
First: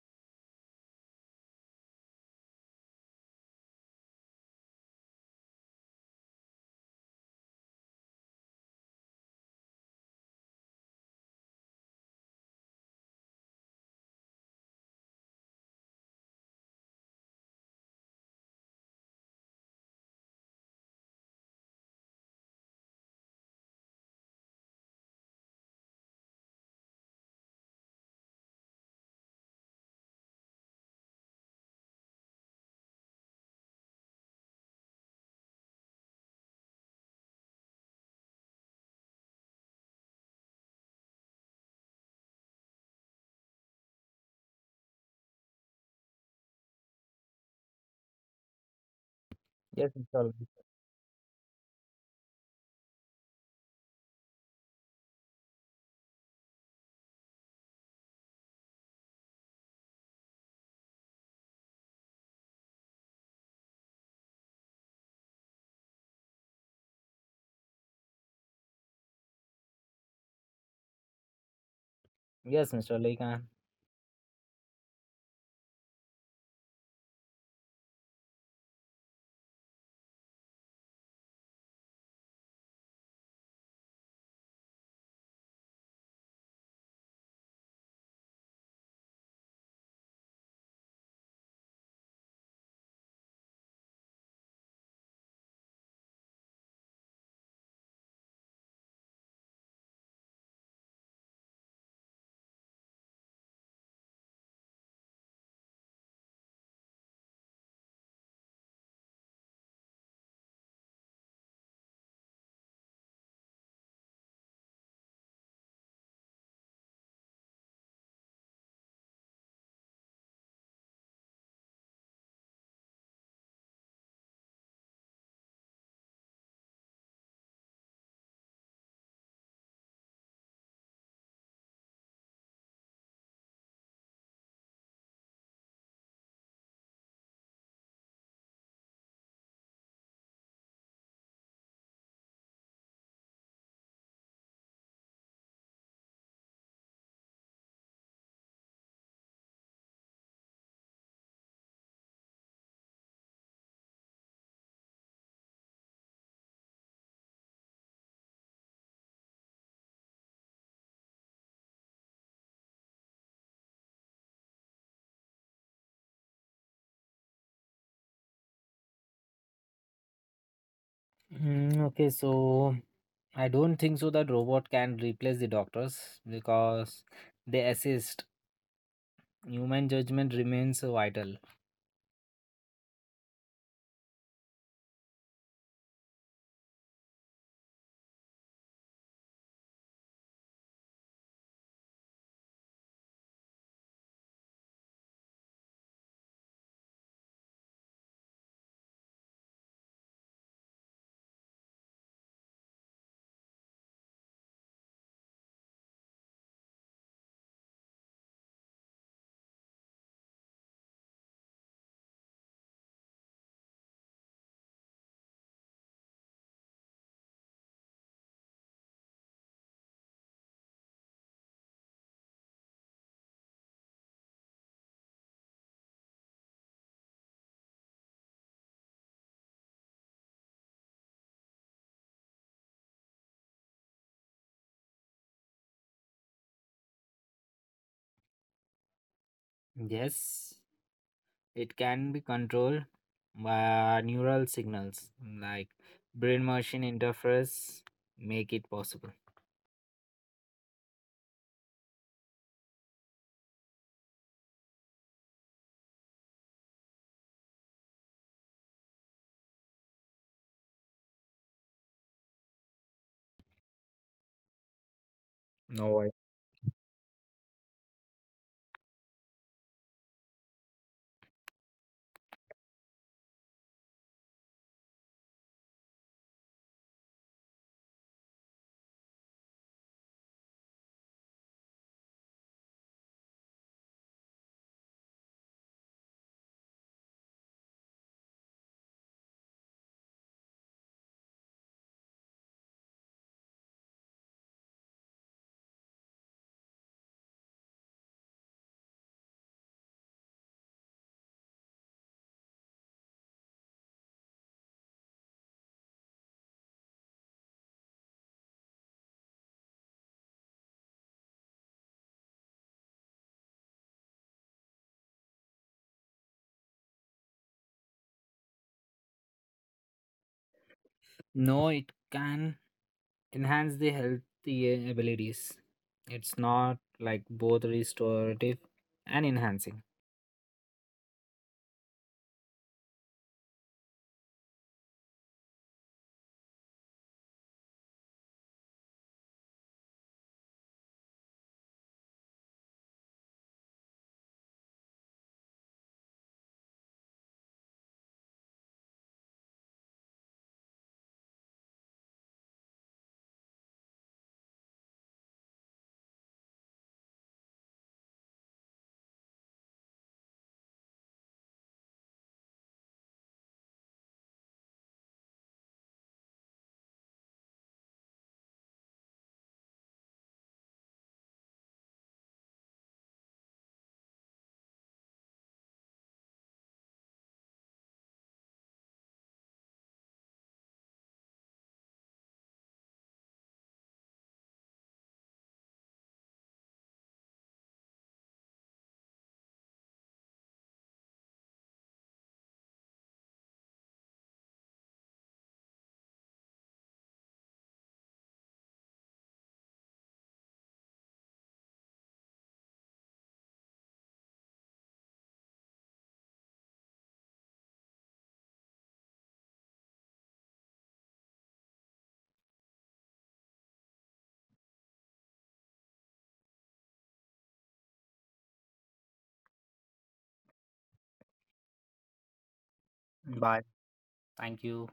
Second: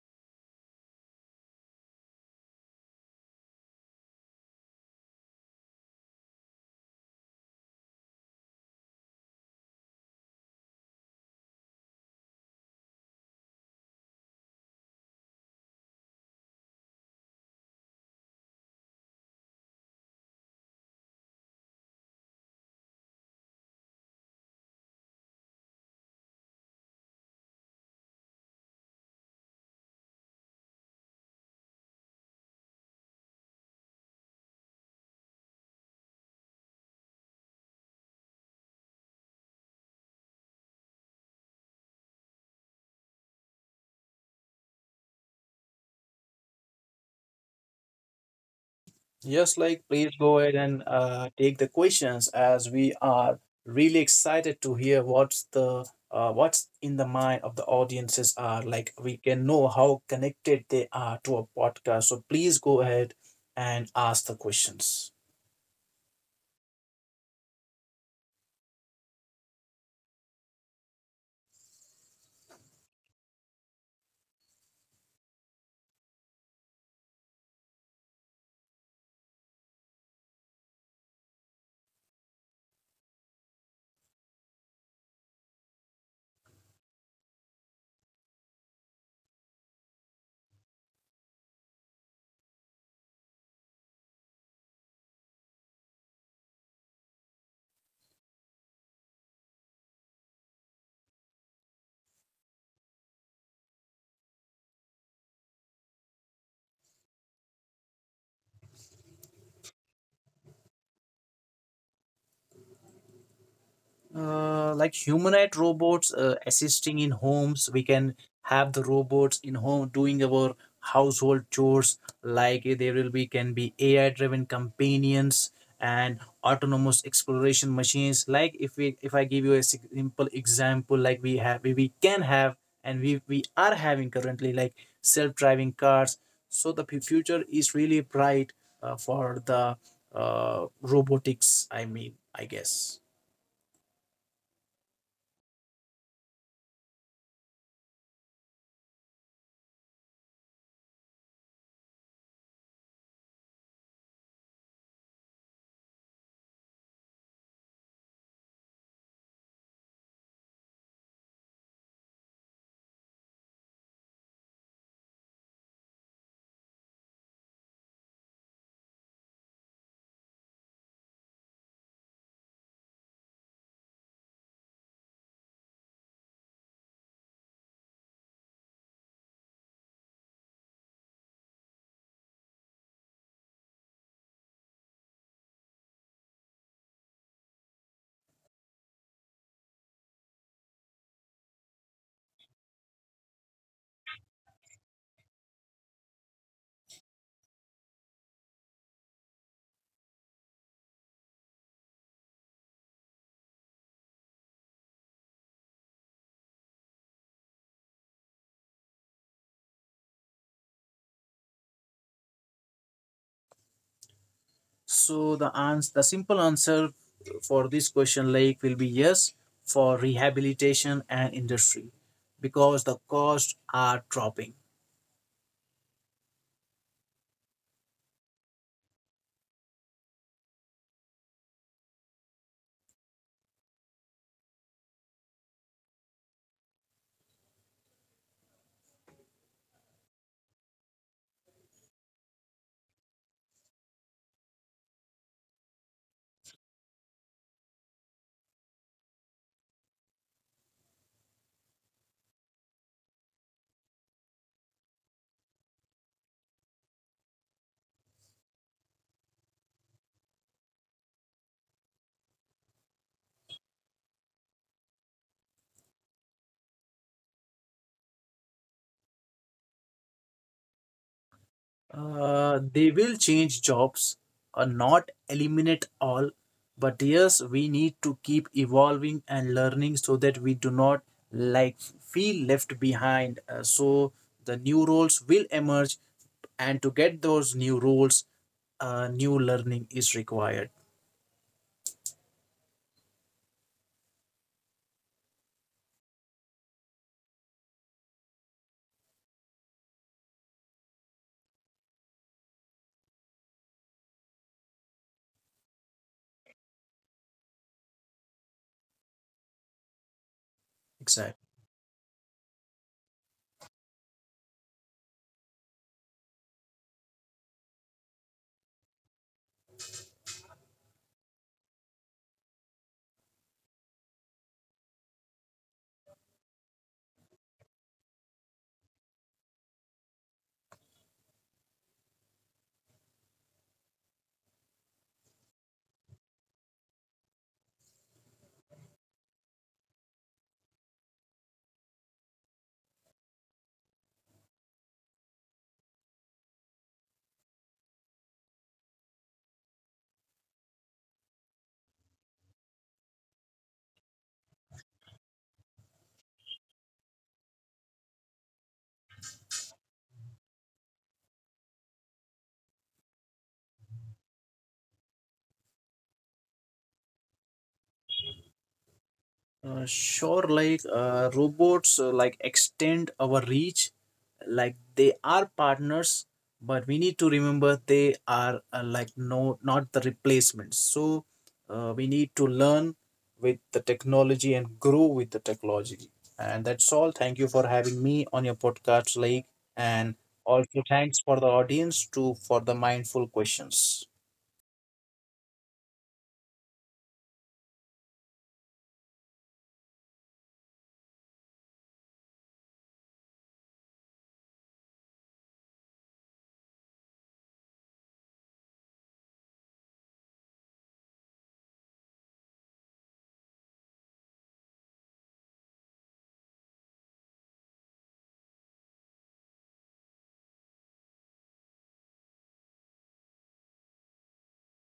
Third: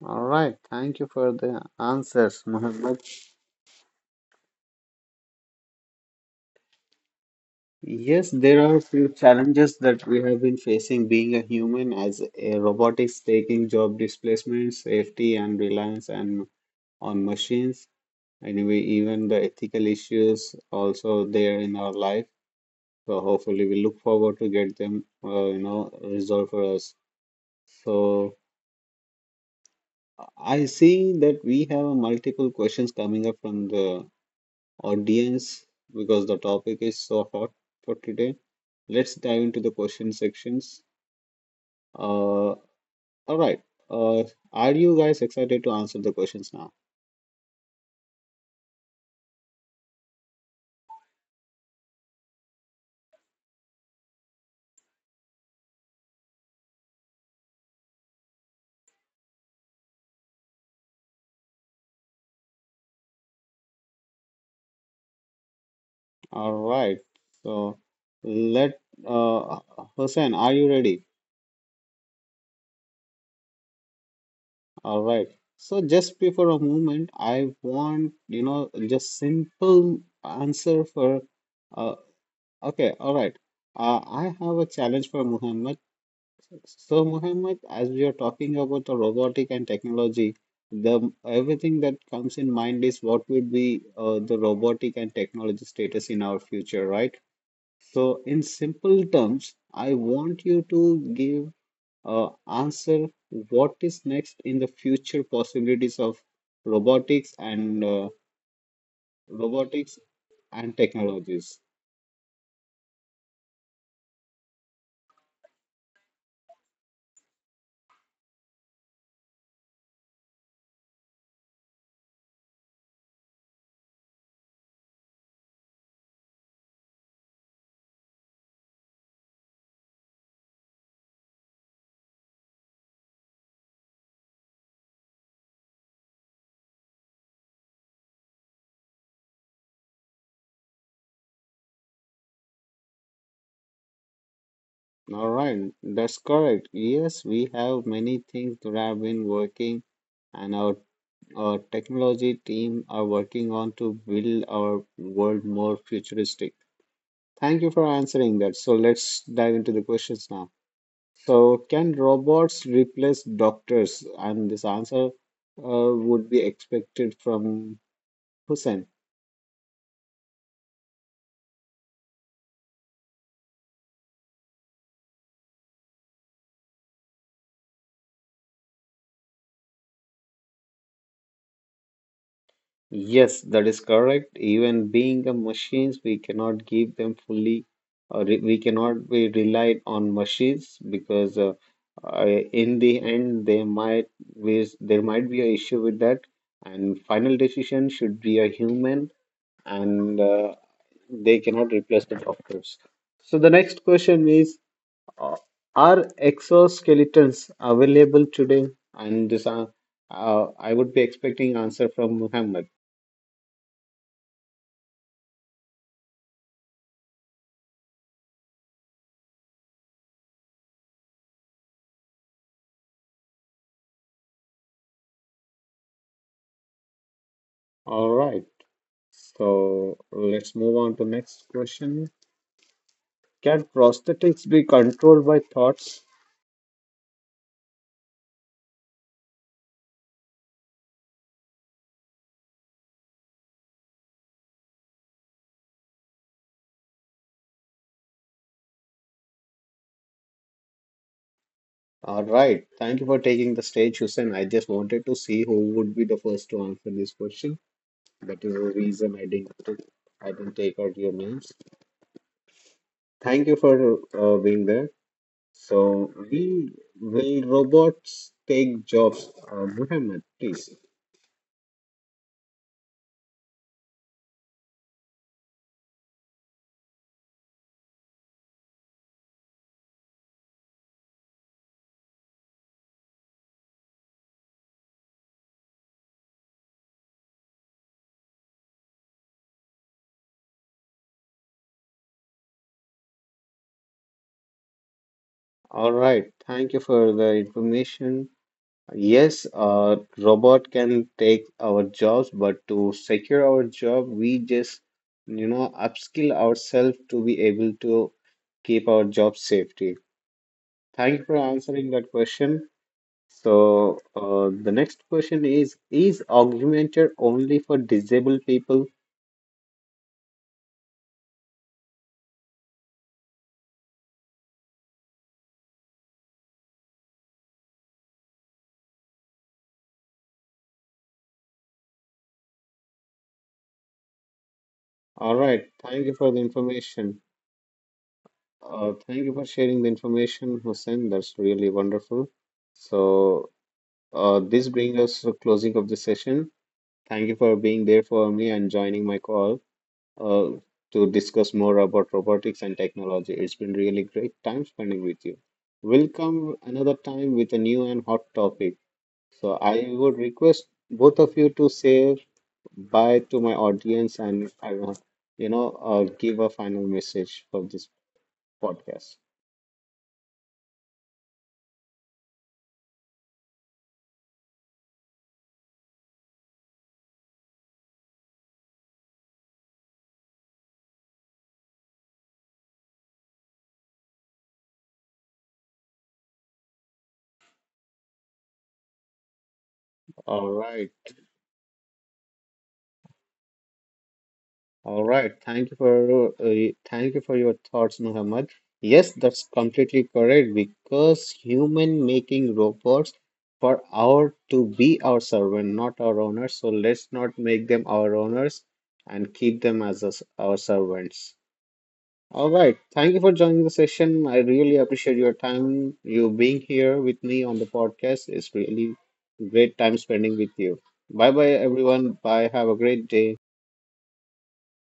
All right, thank you for the answers, Muhammad. Yes, there are a few challenges that we have been facing being a human as a robotics taking job displacement, safety and reliance and on machines. Anyway, even the ethical issues also there in our life. So hopefully we look forward to get them, resolved for us. So I see that we have multiple questions coming up from the audience because the topic is so hot for today. Let's dive into the question sections. Uh, all right. Uh, are you guys excited to answer the questions now?
Yes, like
Yes,
please
Mr.
go
Lake.
ahead and take the questions, as we are really excited to hear what's in the mind of the audiences, are like we can know how connected they are to a podcast. So please go ahead and ask the questions.
All right. So let uh, Hussein, are you ready?
Yes, Mr. Lake. uh,
All right. So just pay for a moment. I want, you know, just simple answer for uh okay, all right. I have a challenge for Muhammad. So Muhammad, as we are talking about the robotic and technology, the everything that comes in mind is what would be the robotic and technology status in our future, right? So in simple terms, I want you to give answer what is next in the future possibilities of robotics and uh, robotics and technologies.
Like humanoid robots assisting in homes, we can have the robots in home doing our household chores. Like there will be can be AI driven companions and autonomous exploration machines. Like if I give you a simple example, like we can have, and we are having currently, like self driving cars. So the future is really bright for the robotics, I mean, I guess.
All right, that's correct. Yes, we have many things that have been working, and our technology team are working on to build our world more futuristic. Thank you for answering that. So let's dive into the questions now. So, can robots replace doctors? And this answer would be expected from Hussein.
Mm, okay, so I don't think so that robot can replace the doctors because they assist. Human judgment remains vital.
Yes, that is correct. Even being a machines, we cannot give them fully, or re we cannot be relied on machines because in the end they might be, there might be an issue with that, and final decision should be a human, and they cannot replace the doctors. So the next question is. Uh, are exoskeletons available today? And I would be expecting answer from Muhammad.
So the the simple answer for this question, like, will be yes for rehabilitation and industry, because the costs are dropping.
All right. So let's move on to next question. Can prosthetics be controlled by thoughts?
Yes, it can be controlled by neural signals like brain machine interface make it possible.
All right. Thank you for taking the stage, Hussein. I just wanted to see who would be the first to answer this question. That is the reason I didn't take out your names. Thank you for being there.
No, I
So we will robots take jobs? Muhammad, please.
They will change jobs, or not eliminate all, but yes, we need to keep evolving and learning so that we do not like feel left behind. So the new roles will emerge, and to get those new roles, new learning is required.
All right. Thank you for the information. Yes, robot can take our jobs, but to secure our job, we just, you know, upskill ourselves to be able to keep our job safety. Thank you for
Exactly.
answering that question. So, the next question is augmented only for disabled people?
No, it can enhance the healthy abilities. It's not like both restorative and enhancing.
All right. Thank you for the information. Thank you for sharing the information, Hussein. That's really wonderful. So, this brings us to the closing of the session. Thank you for being there for me and joining my call uh, to discuss more about robotics and technology. It's been really great time spending with you. We'll come another time with a new and hot topic. So, I would request both of you to say bye to my audience and I don't know, give a final message for this podcast.
Sure, like robots, like extend our reach. Like they are partners, but we need to remember they are not the replacements. So we need to learn with the technology and grow with the technology. And that's all. Thank you for having me on your podcast, like, and
All
also
right.
thanks for the audience too for the mindful questions.
All right. Thank you for your thoughts, Muhammad. Yes, that's completely correct because human making robots for our to be our servant, not our owners. So let's not make them our owners and keep them as us, our servants. All right. Thank you for joining the session. I really appreciate your time. You being here with me on the podcast is really great time spending with you. Bye bye everyone. Bye. Have a great day.
Bye. Thank you.